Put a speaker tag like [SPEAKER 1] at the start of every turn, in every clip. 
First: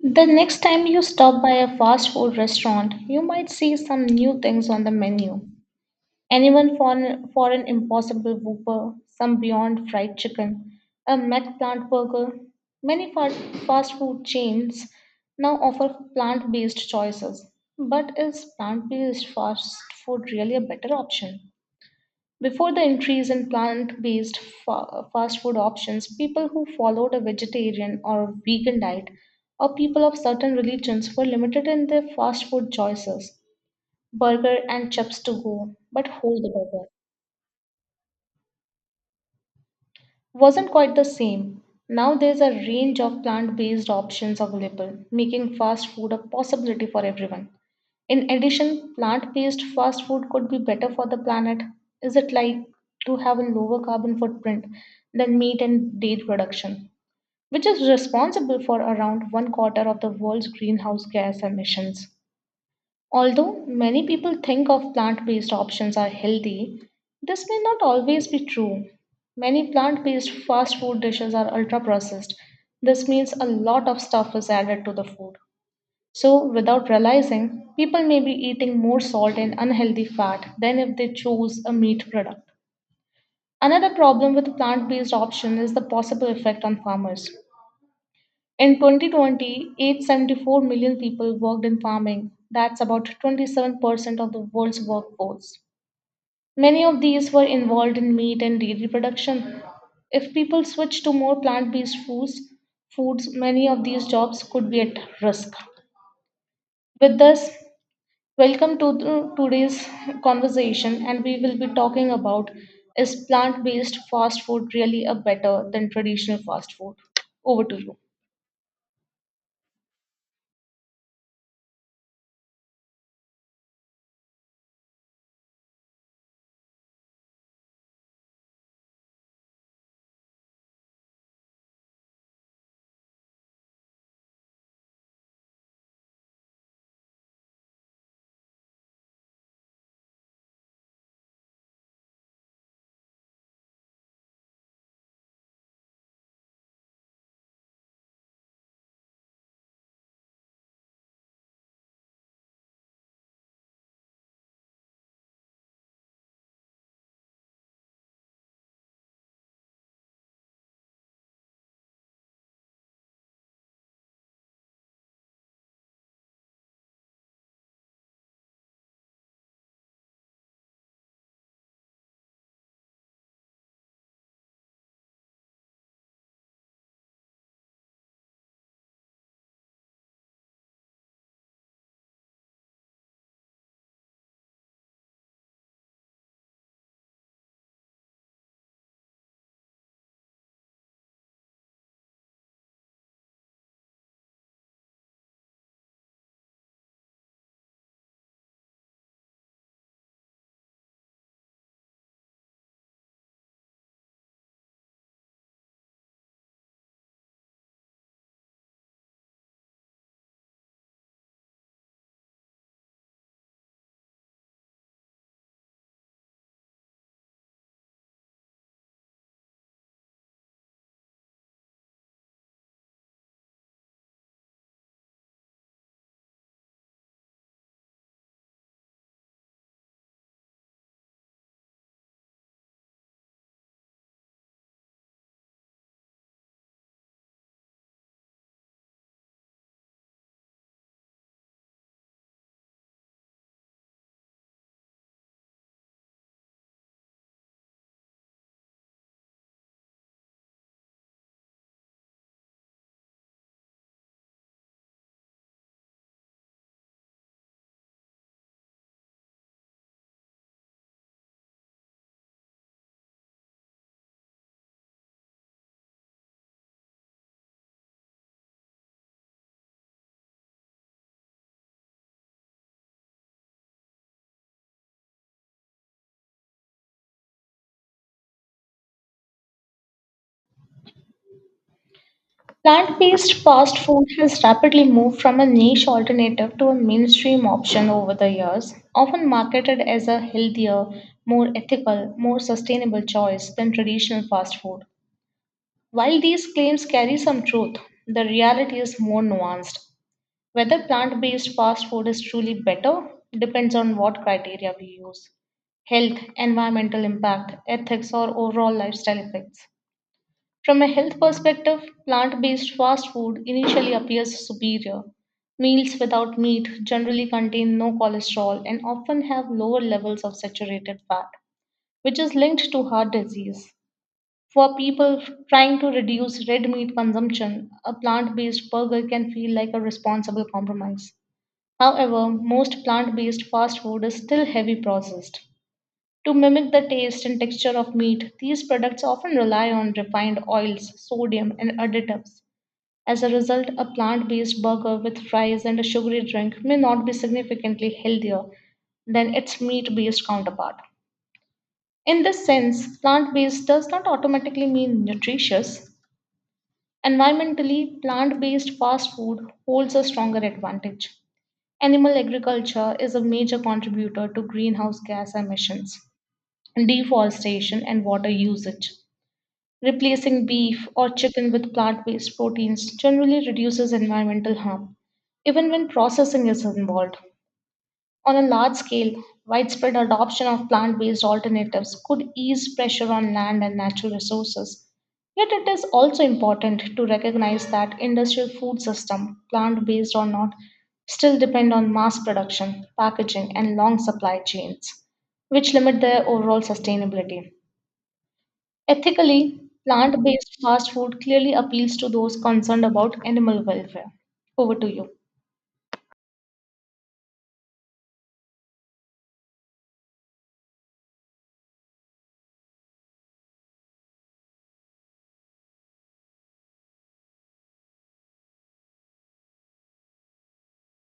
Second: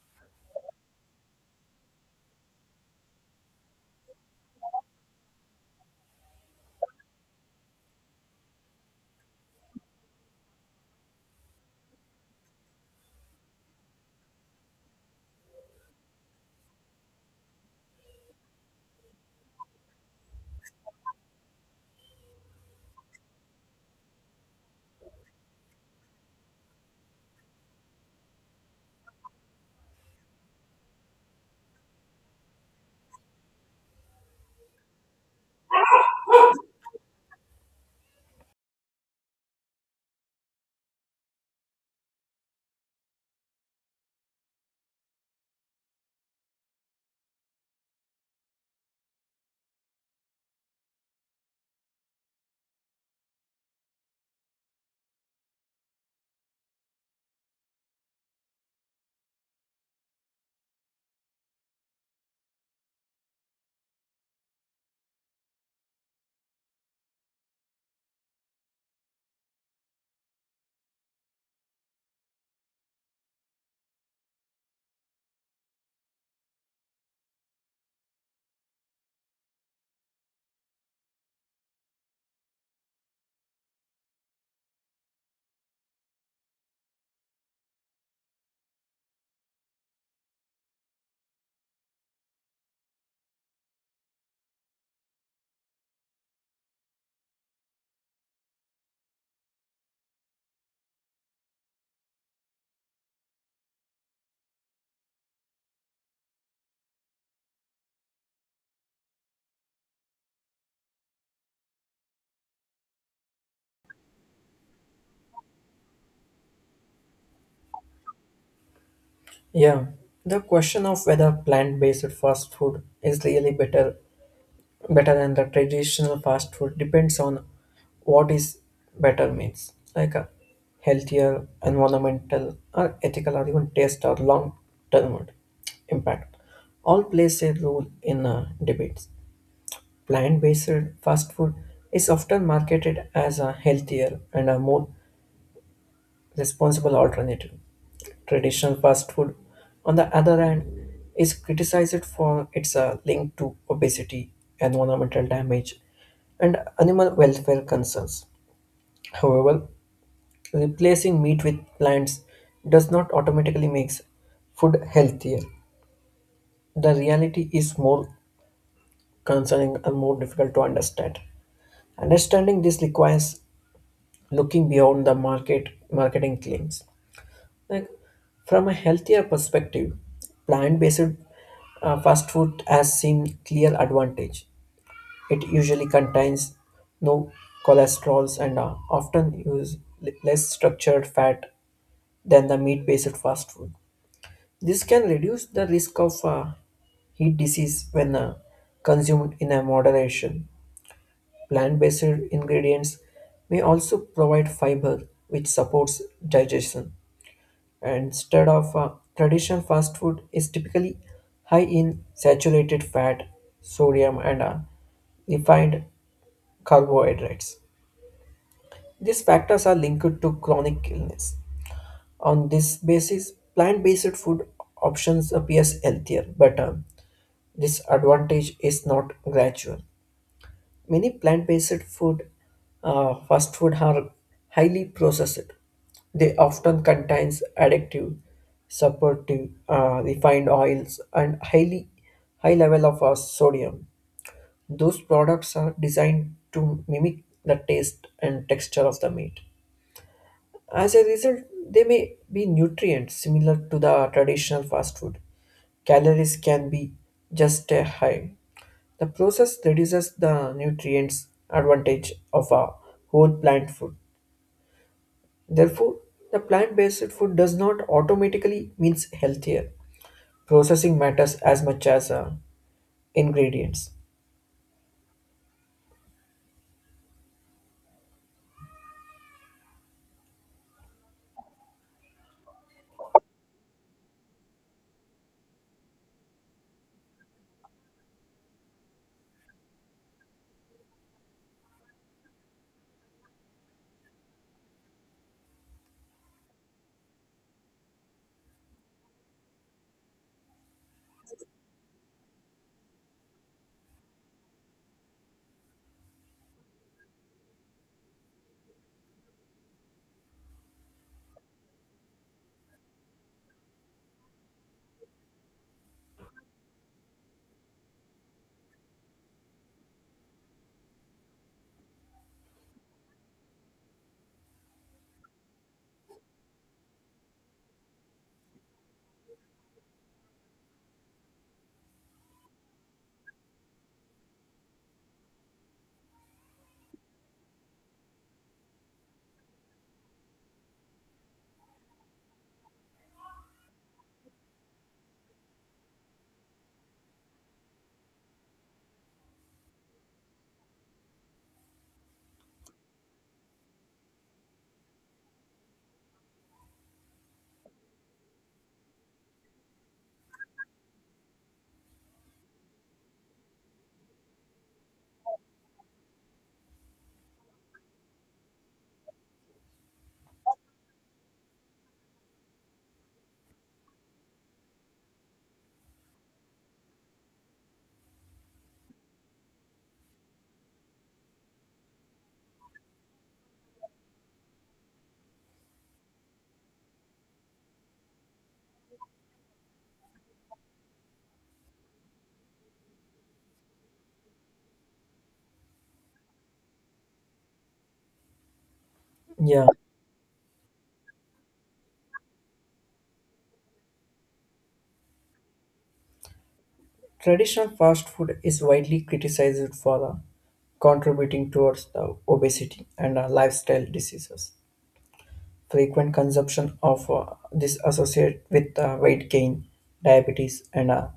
[SPEAKER 1] The next time you stop by a fast food restaurant, you might see some new things on the menu. Anyone for an impossible whooper, some beyond fried chicken, a mac plant burger. Many fa- fast food chains now offer plant based choices. But is plant based fast food really a better option? Before the increase in plant based fast food options, people who followed a vegetarian or vegan diet or people of certain religions were limited in their fast food choices burger and chips to go, but hold the burger. Wasn't quite the same. Now there's a range of plant based options available, making fast food a possibility for everyone. In addition, plant based fast food could be better for the planet. Is it like to have a lower carbon footprint than meat and dairy production, which is responsible for around one quarter of the world's greenhouse gas emissions? Although many people think of plant based options are healthy, this may not always be true. Many plant based fast food dishes are ultra processed. This means a lot of stuff is added to the food. So, without realizing, people may be eating more salt and unhealthy fat than if they chose a meat product. Another problem with plant based option is the possible effect on farmers. In 2020, 874 million people worked in farming. That's about 27% of the world's workforce. Many of these were involved in meat and dairy production. If people switch to more plant-based foods, many of these jobs could be at risk. With us, welcome to today's conversation, and we will be talking about is plant-based fast food really a better than traditional fast food? Over to you.
[SPEAKER 2] Yeah, the question of whether plant-based fast food is really better than the traditional fast food depends on what is better means, like a healthier, environmental, or ethical, or even taste or long-term impact. All plays a role in debates. Plant-based fast food is often marketed as a healthier and a more responsible alternative. Traditional fast food, on the other hand, is criticized for its link to obesity, environmental damage, and animal welfare concerns. However, replacing meat with plants does not automatically make food healthier. The reality is more concerning and more difficult to understand. Understanding this requires looking beyond the marketing claims. Like, from a healthier perspective, plant-based fast food has seen clear advantage. It usually contains no cholesterols and often use less structured fat than the meat-based fast food. This can reduce the risk of heat disease when consumed in a moderation. Plant-based ingredients may also provide fiber, which supports digestion. Instead of, traditional fast food is typically high in saturated fat, sodium, and refined carbohydrates. These factors are linked to chronic illness. On this basis, plant-based food options appears healthier, but this advantage is not gradual. Many fast food are highly processed. They often contains addictive, supportive, refined oils and high level of sodium. Those products are designed to mimic the taste and texture of the meat. As a result, they may be nutrients similar to the traditional fast food. Calories can be just a high. The process reduces the nutrients advantage of a whole plant food. Therefore, the plant-based food does not automatically means healthier. Processing matters as much as ingredients.
[SPEAKER 1] Plant-based fast food has rapidly moved from a niche alternative to a mainstream option over the years, often marketed as a healthier, more ethical, more sustainable choice than traditional fast food. While these claims carry some truth, the reality is more nuanced. Whether plant-based fast food is truly better depends on what criteria we use: health, environmental impact, ethics, or overall lifestyle effects. From a health perspective, plant based fast food initially appears superior. Meals without meat generally contain no cholesterol and often have lower levels of saturated fat, which is linked to heart disease. For people trying to reduce red meat consumption, a plant based burger can feel like a responsible compromise. However, most plant based fast food is still heavy processed to mimic the taste and texture of meat, these products often rely on refined oils, sodium, and additives. As a result, a plant based burger with fries and a sugary drink may not be significantly healthier than its meat based counterpart. In this sense, plant based does not automatically mean nutritious. Environmentally, plant based fast food holds a stronger advantage. Animal agriculture is a major contributor to greenhouse gas emissions deforestation, and water usage. Replacing beef or chicken with plant based proteins generally reduces environmental harm, even when processing is involved. On a large scale, widespread adoption of plant based alternatives could ease pressure on land and natural resources. Yet it is also important to recognize that industrial food system, plant based or not, still depend on mass production, packaging and long supply chains, which limit their overall sustainability.
[SPEAKER 2] Yeah,
[SPEAKER 1] Ethically, plant based fast food clearly appeals to those concerned about animal welfare. Over to you.
[SPEAKER 2] traditional fast food is widely criticized for contributing towards the obesity and lifestyle diseases. Frequent consumption of this associated with weight gain, diabetes, and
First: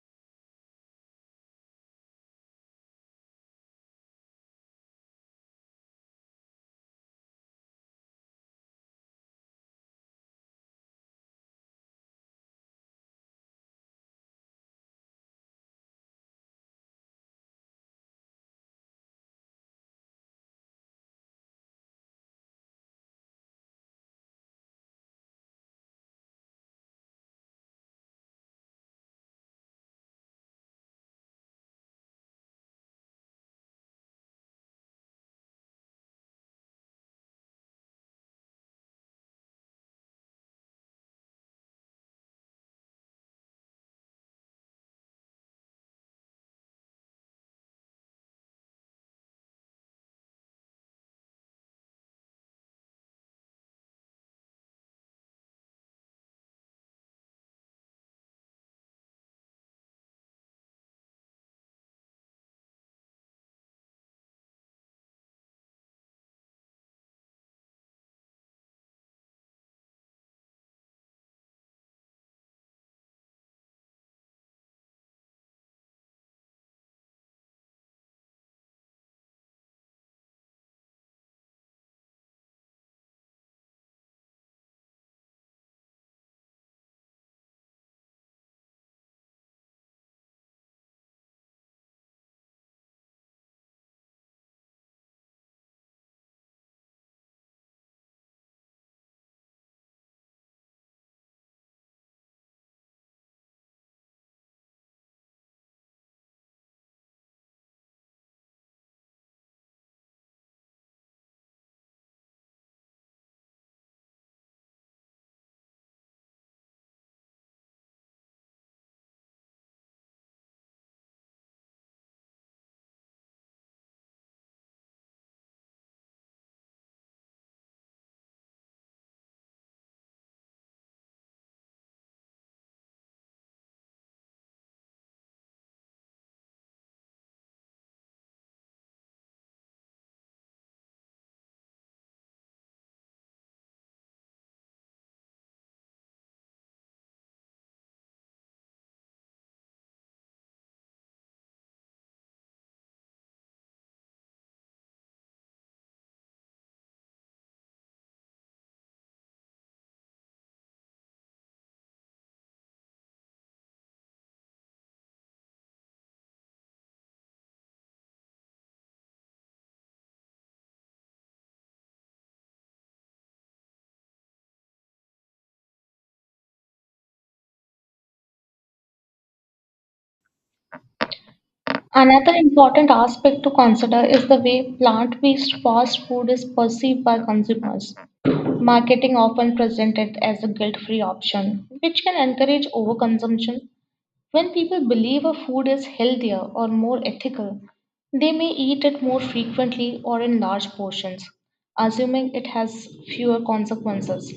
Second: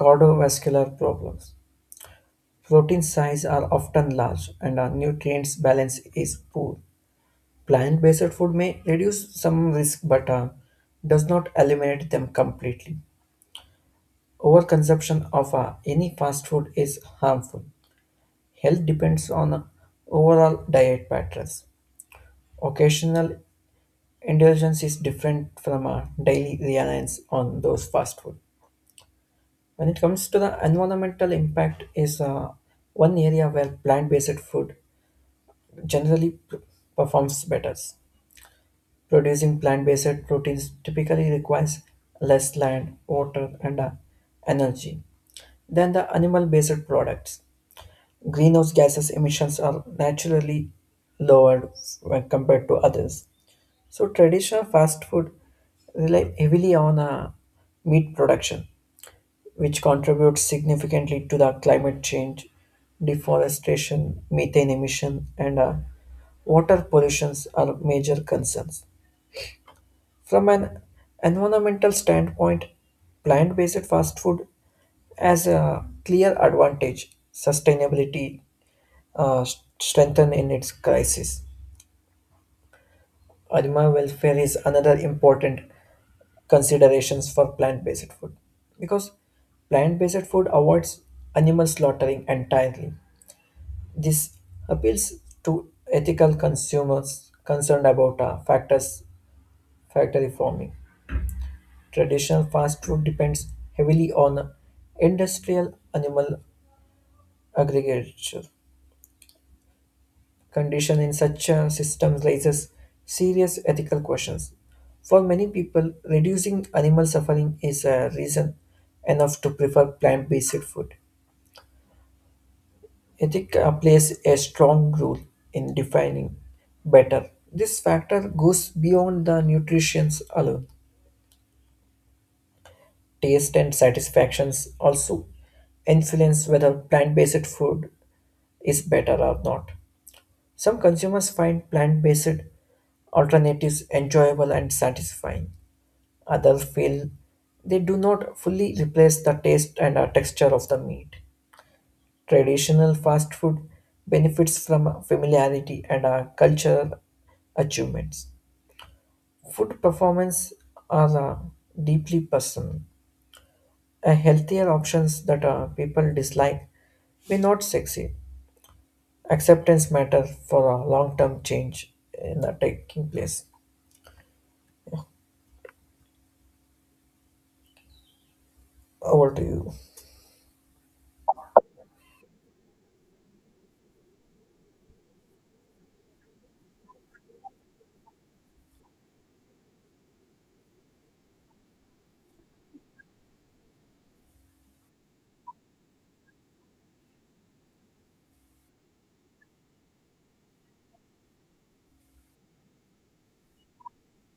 [SPEAKER 2] cardiovascular problems. Protein size are often large, and nutrients balance is poor. Plant-based food may reduce some risk, but does not eliminate them completely. Overconsumption of any fast food is harmful. Health depends on overall diet patterns. Occasional indulgence is different from our daily reliance on those fast food. When it comes to the environmental impact, is one area where plant-based food generally performs better. Producing plant-based proteins typically requires less land, water, and energy than the animal-based products. Greenhouse gases emissions are naturally lower when compared to others. So traditional fast food rely heavily on meat production, which contributes significantly to the climate change, deforestation, methane emission, and water pollutions are major concerns. From an environmental standpoint, plant-based fast food has a clear advantage, sustainability uh, strengthened in its crisis. Animal welfare is another important considerations for plant-based food because plant-based food avoids animal slaughtering entirely. This appeals to ethical consumers concerned about factors factory farming. Traditional fast food depends heavily on industrial animal agriculture. Condition in such a system raises serious ethical questions. For many people, reducing animal suffering is a reason enough to prefer plant based food. Ethic plays a strong role in defining better. This factor goes beyond the nutrition alone. Taste and satisfactions also influence whether plant based food is better or not. Some consumers find plant based alternatives enjoyable and satisfying. Others feel they do not fully replace the taste and texture of the meat. Traditional fast food benefits from familiarity and cultural achievements. Food performance are deeply personal. A healthier options that people dislike may not succeed. Acceptance matters for a long-term change in the taking place. Over to you.
[SPEAKER 1] Another important aspect to consider is the way plant based fast food is perceived by consumers. Marketing often presents it as a guilt free option, which can encourage overconsumption. When people believe a food is healthier or more ethical, they may eat it more frequently or in large portions, assuming it has fewer consequences.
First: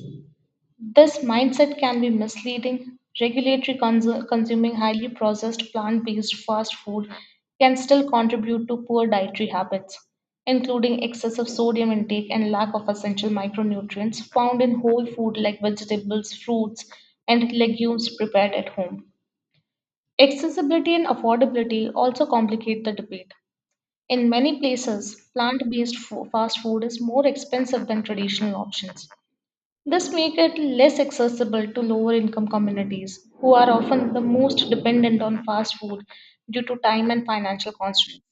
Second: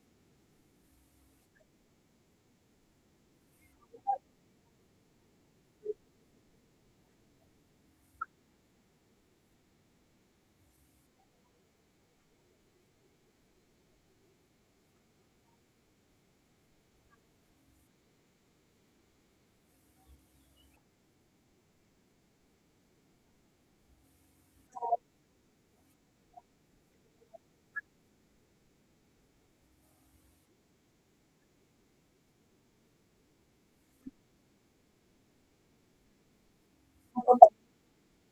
[SPEAKER 1] This mindset can be misleading. Regulatory consuming highly processed plant based fast food can still contribute to poor dietary habits, including excessive sodium intake and lack of essential micronutrients found in whole food like vegetables, fruits, and legumes prepared at home. Accessibility and affordability also complicate the debate. In many places, plant based fast food is more expensive than traditional options. This makes it less accessible to lower income communities who are often the most dependent on fast food due to time and financial constraints.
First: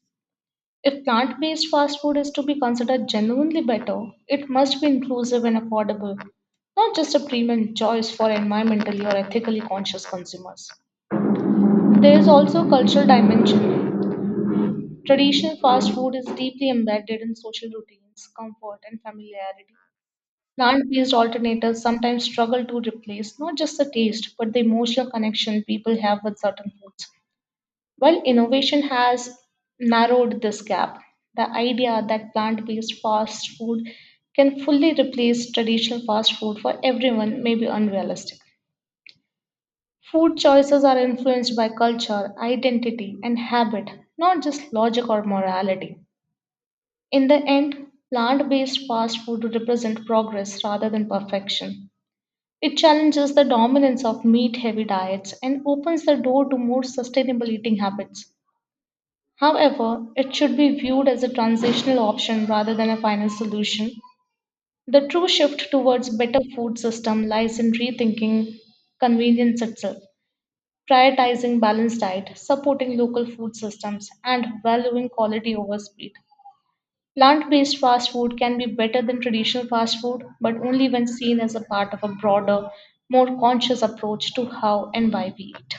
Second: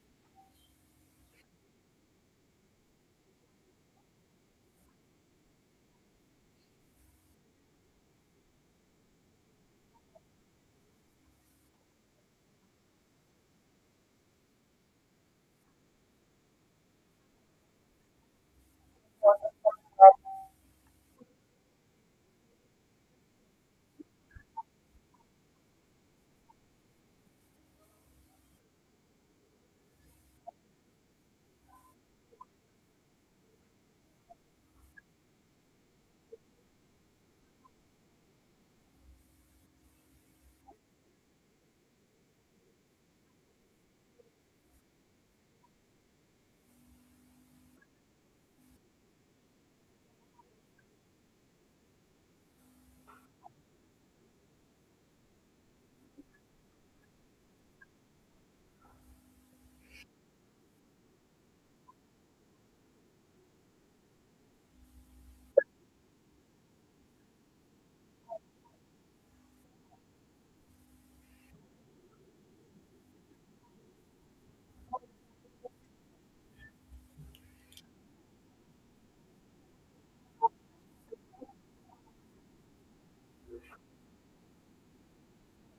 [SPEAKER 1] If plant based fast food is to be considered genuinely better, it must be inclusive and affordable, not just a premium choice for environmentally or ethically conscious consumers. There is also a cultural dimension. Traditional fast food is deeply embedded in social routines, comfort, and familiarity. Plant based alternatives sometimes struggle to replace not just the taste, but the emotional connection people have with certain foods. While innovation has narrowed this gap, the idea that plant based fast food can fully replace traditional fast food for everyone may be unrealistic. Food choices are influenced by culture, identity, and habit, not just logic or morality. In the end, plant based fast food represent progress rather than perfection. It challenges the dominance of meat heavy diets and opens the door to more sustainable eating habits. However, it should be viewed as a transitional option rather than a final solution. The true shift towards better food system lies in rethinking convenience itself, prioritizing balanced diet, supporting local food systems and valuing quality over speed. Plant-based fast food can be better than traditional fast food, but only when seen as a part of a broader, more conscious approach to how and why we eat.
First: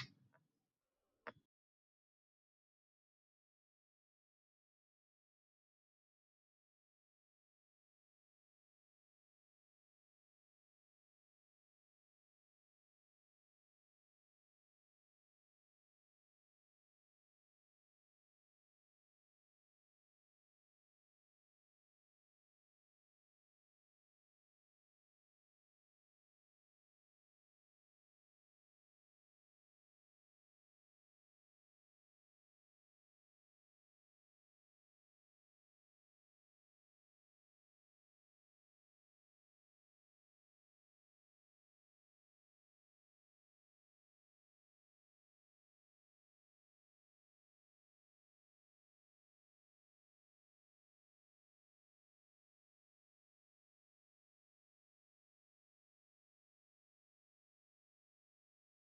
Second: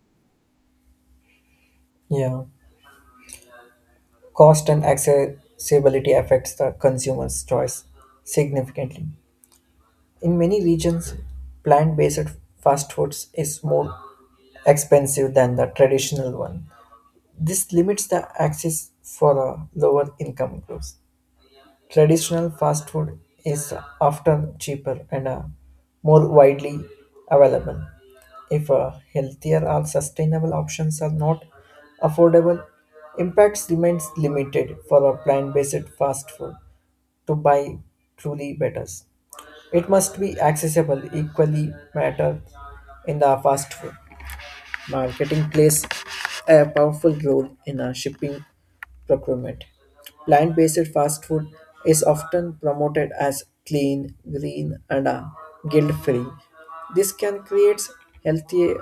[SPEAKER 2] Yeah. Cost and accessibility affects the consumer's choice significantly. In many regions, plant-based fast foods is more expensive than the traditional one. This limits the access for the lower income groups. Traditional fast food is often cheaper and more widely available. If healthier or sustainable options are not affordable, impacts remains limited for a plant-based fast food to buy truly better. It must be accessible equally matter in the fast food. Marketing plays a powerful role in shipping procurement. Plant based fast food is often promoted as clean, green, and guilt free. This can create healthy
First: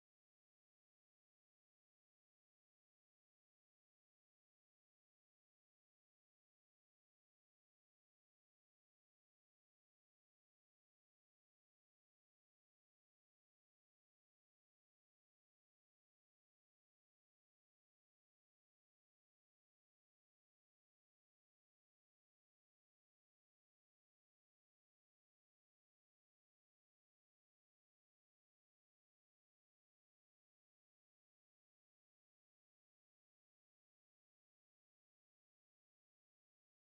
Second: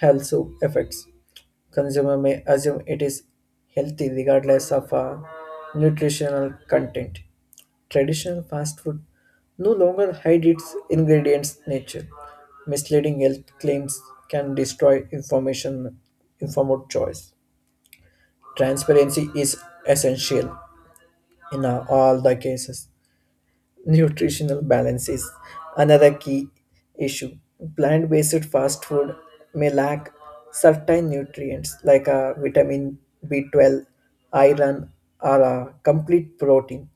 [SPEAKER 2] health effects. Consumer may assume it is healthy regardless of nutritional content. Traditional fast food no longer hide its ingredients nature. Misleading health claims can destroy information informed choice. Transparency is essential. In all the cases, nutritional balance is another key issue. Plant based fast food may lack certain nutrients like vitamin B12, iron, or a complete protein.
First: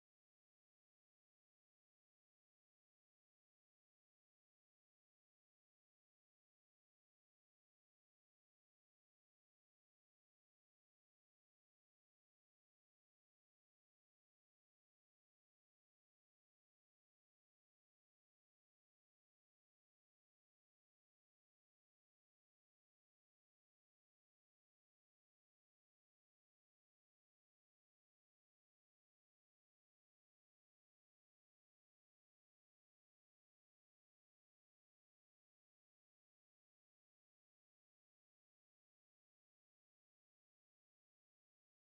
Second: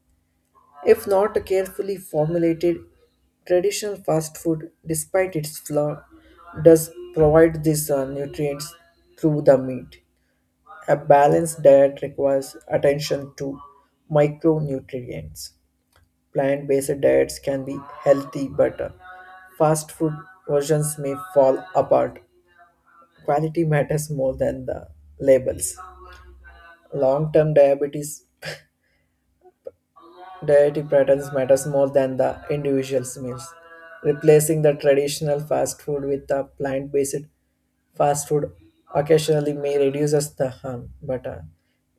[SPEAKER 2] If not carefully formulated, traditional fast food, despite its flaw, does provide these nutrients through the meat. A balanced diet requires attention to micronutrients. Plant-based diets can be healthy, but fast food versions may fall apart. Quality matters more than the labels. Long-term diabetes dietary patterns matters more than the individual's meals. Replacing the traditional fast food with a plant-based fast food occasionally may reduce us the harm, but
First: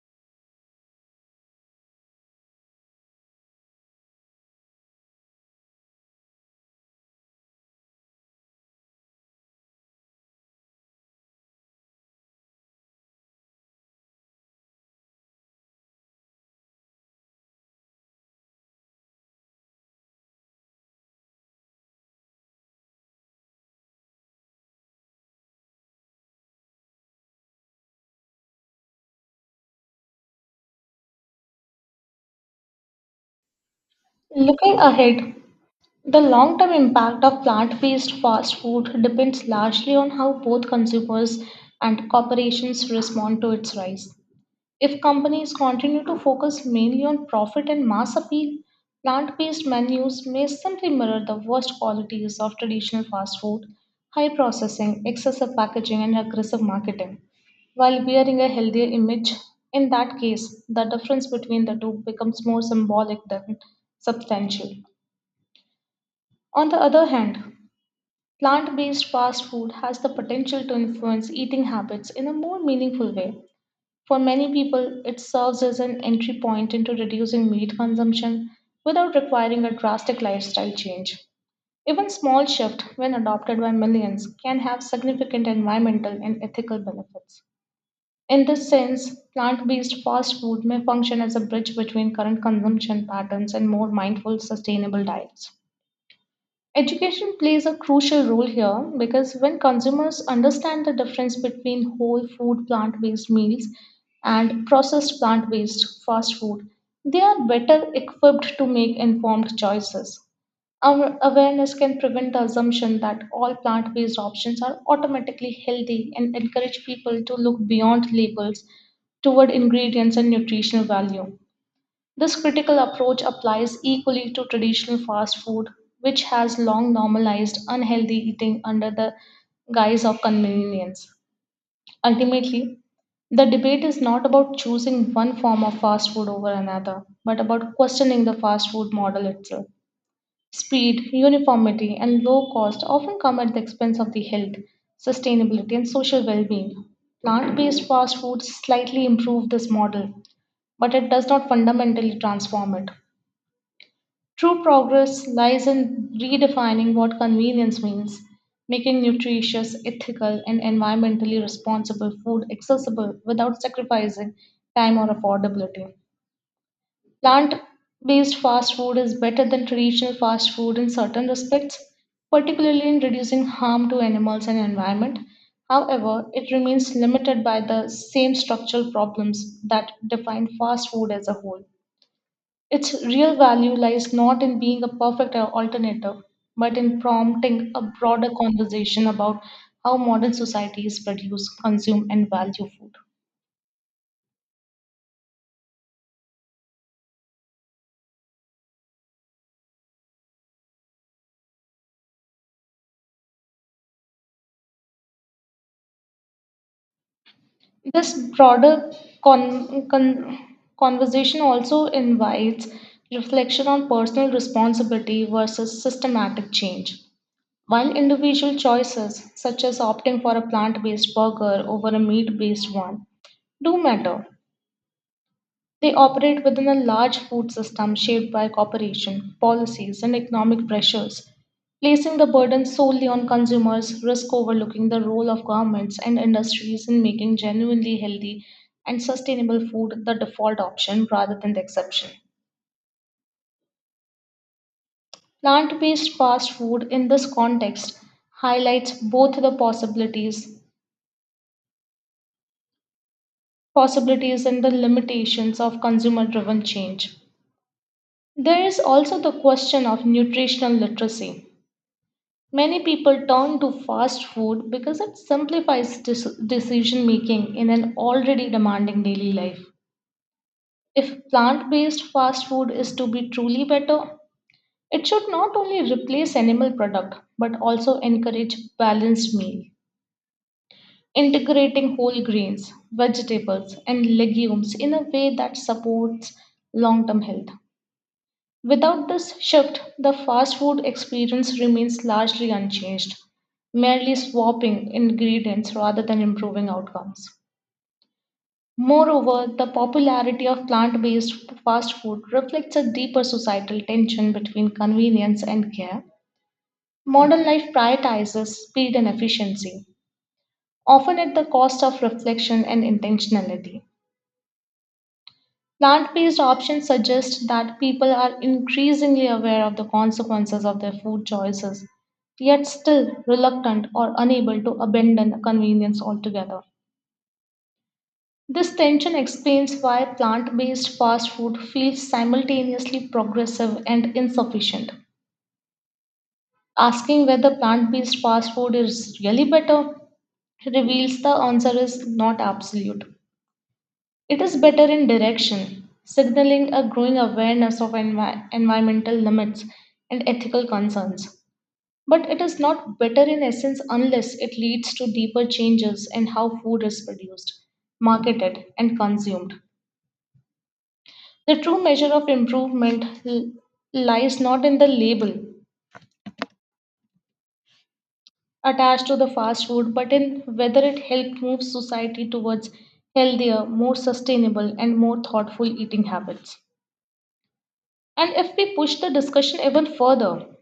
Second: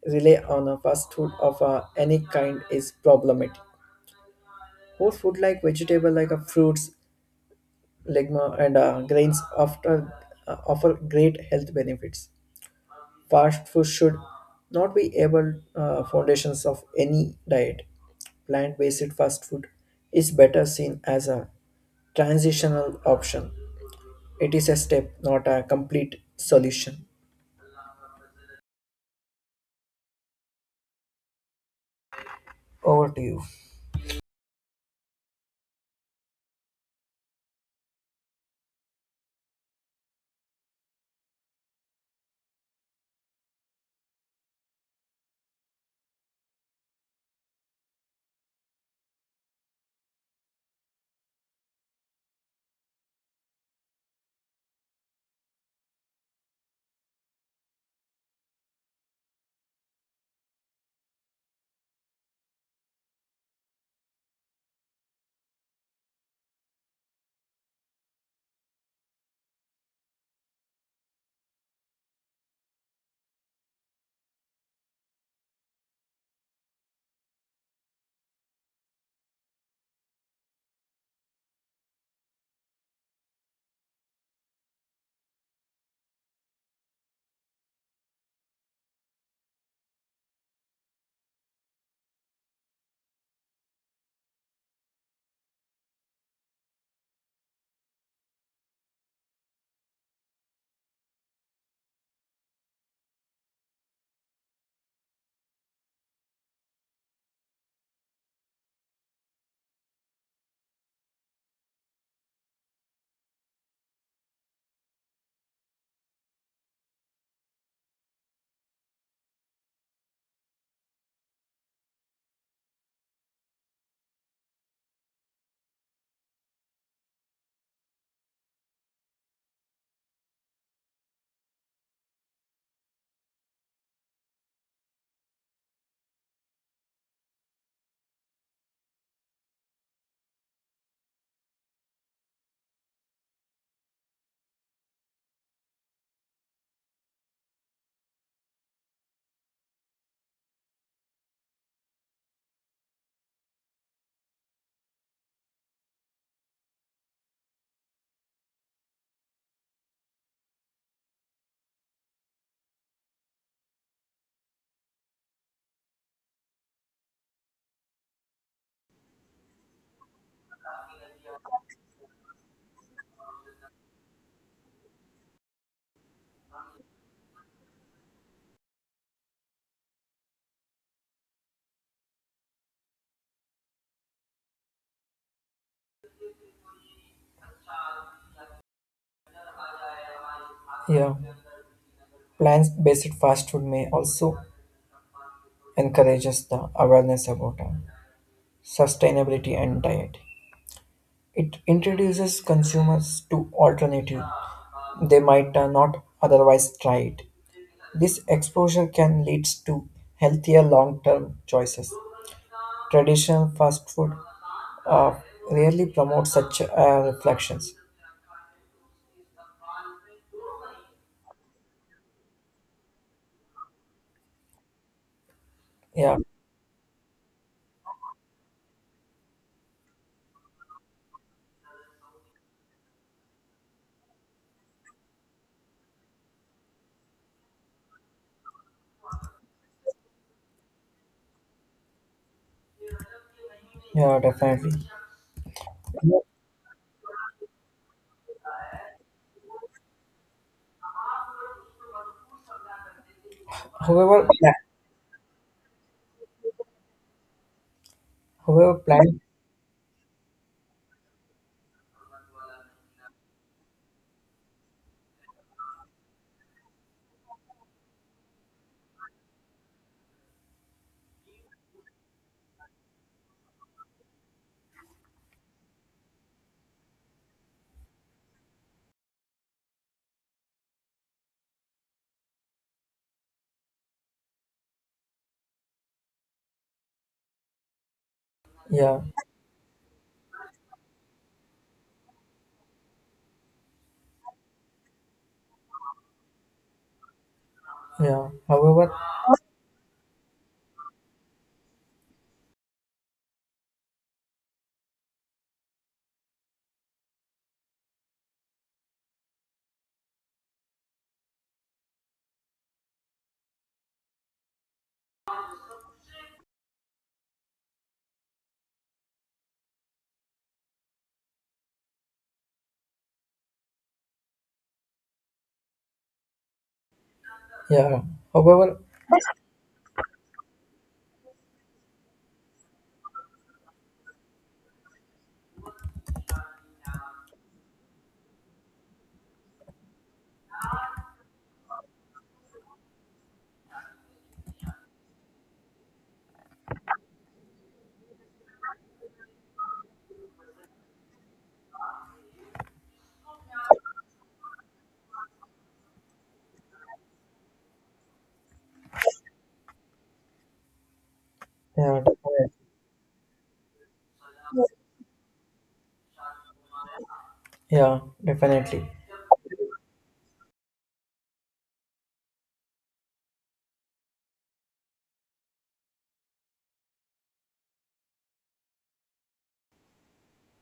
[SPEAKER 2] rely on a fast food of any kind is problematic. Whole food like vegetable like a fruits legma, and grains after, offer great health benefits. Fast food should not be able foundations of any diet. Plant-based fast food is better seen as a transitional option. It is a step, not a complete solution. Over to you.
[SPEAKER 1] Looking ahead, the long term impact of plant based fast food depends largely on how both consumers and corporations respond to its rise. If companies continue to focus mainly on profit and mass appeal, plant based menus may simply mirror the worst qualities of traditional fast food, high processing, excessive packaging, and aggressive marketing. While wearing a healthier image, in that case, the difference between the two becomes more symbolic than substantial. On the other hand, plant based fast food has the potential to influence eating habits in a more meaningful way. For many people, it serves as an entry point into reducing meat consumption without requiring a drastic lifestyle change. Even small shift, when adopted by millions, can have significant environmental and ethical benefits. In this sense, plant-based fast food may function as a bridge between current consumption patterns and more mindful, sustainable diets. Education plays a crucial role here because when consumers understand the difference between whole food plant based meals and processed plant based fast food, they are better equipped to make informed choices. Our awareness can prevent the assumption that all plant based options are automatically healthy and encourage people to look beyond labels toward ingredients and nutritional value. This critical approach applies equally to traditional fast food, which has long normalized unhealthy eating under the guise of convenience. Ultimately, the debate is not about choosing one form of fast food over another, but about questioning the fast food model itself. Speed, uniformity, and low cost often come at the expense of the health, sustainability, and social well being. Plant based fast foods slightly improve this model, but it does not fundamentally transform it. True progress lies in redefining what convenience means, making nutritious, ethical, and environmentally responsible food accessible without sacrificing time or affordability. Plant based fast food is better than traditional fast food in certain respects, particularly in reducing harm to animals and environment. However, it remains limited by the same structural problems that define fast food as a whole. Its real value lies not in being a perfect alternative, but in prompting a broader conversation about how modern societies
[SPEAKER 2] Yeah,
[SPEAKER 1] produce, consume, and value food.
[SPEAKER 2] plant-based fast food may also encourages the awareness about sustainability and diet. It introduces consumers to alternative they might not otherwise try it.
[SPEAKER 1] This
[SPEAKER 2] This exposure
[SPEAKER 1] broader
[SPEAKER 2] can lead to healthier long term
[SPEAKER 1] conversation also
[SPEAKER 2] choices.
[SPEAKER 1] invites
[SPEAKER 2] Traditional
[SPEAKER 1] reflection
[SPEAKER 2] fast
[SPEAKER 1] on
[SPEAKER 2] food
[SPEAKER 1] personal
[SPEAKER 2] uh,
[SPEAKER 1] responsibility versus
[SPEAKER 2] rarely promotes
[SPEAKER 1] systematic
[SPEAKER 2] such
[SPEAKER 1] change.
[SPEAKER 2] reflections.
[SPEAKER 1] While individual choices, such as opting for a plant based burger over a meat based one, do matter. They
[SPEAKER 2] Yeah,
[SPEAKER 1] operate within a large food system shaped by cooperation, policies, and economic pressures. Placing the burden solely on consumers risk overlooking the role of governments and industries in making genuinely healthy and sustainable food the default option rather than the exception.
[SPEAKER 2] yeah, definitely.
[SPEAKER 1] Plant-based fast food in this context highlights both the possibilities
[SPEAKER 2] However,
[SPEAKER 1] possibilities and the limitations of consumer driven change. There
[SPEAKER 2] however,
[SPEAKER 1] is
[SPEAKER 2] plan,
[SPEAKER 1] also the question of nutritional literacy. Many people turn to fast food because it simplifies decision making in an already demanding daily life. If plant based fast food is to be truly better, it should not only replace animal product but also encourage balanced meal, integrating whole grains, vegetables and legumes in a way that supports long-term health.
[SPEAKER 2] yeah,
[SPEAKER 1] Without this shift, the fast food experience remains largely unchanged, merely swapping ingredients rather than improving outcomes.
[SPEAKER 2] yeah, however,
[SPEAKER 1] Moreover, the popularity of plant based fast food reflects a deeper societal tension between convenience and care. Modern life prioritizes speed and efficiency, often at the cost of reflection and intentionality. Plant based options suggest that people are increasingly aware of the consequences of their food choices, yet still reluctant or unable to abandon convenience altogether.
[SPEAKER 2] yeah,
[SPEAKER 1] This
[SPEAKER 2] however,
[SPEAKER 1] tension explains why plant based fast food feels simultaneously progressive and insufficient. Asking whether plant based fast food is really better reveals the answer is not absolute. It is better in direction, signaling a growing awareness of environmental limits and ethical concerns. But it is not better in essence unless it leads to deeper changes in how food is produced, marketed, and consumed. The true
[SPEAKER 2] yeah,
[SPEAKER 1] measure of
[SPEAKER 2] definitely.
[SPEAKER 1] improvement lies not in the label
[SPEAKER 2] Yeah, definitely.
[SPEAKER 1] attached to the fast food, but in whether it helped move society towards healthier, more sustainable, and more thoughtful eating habits. And if we push the discussion even further,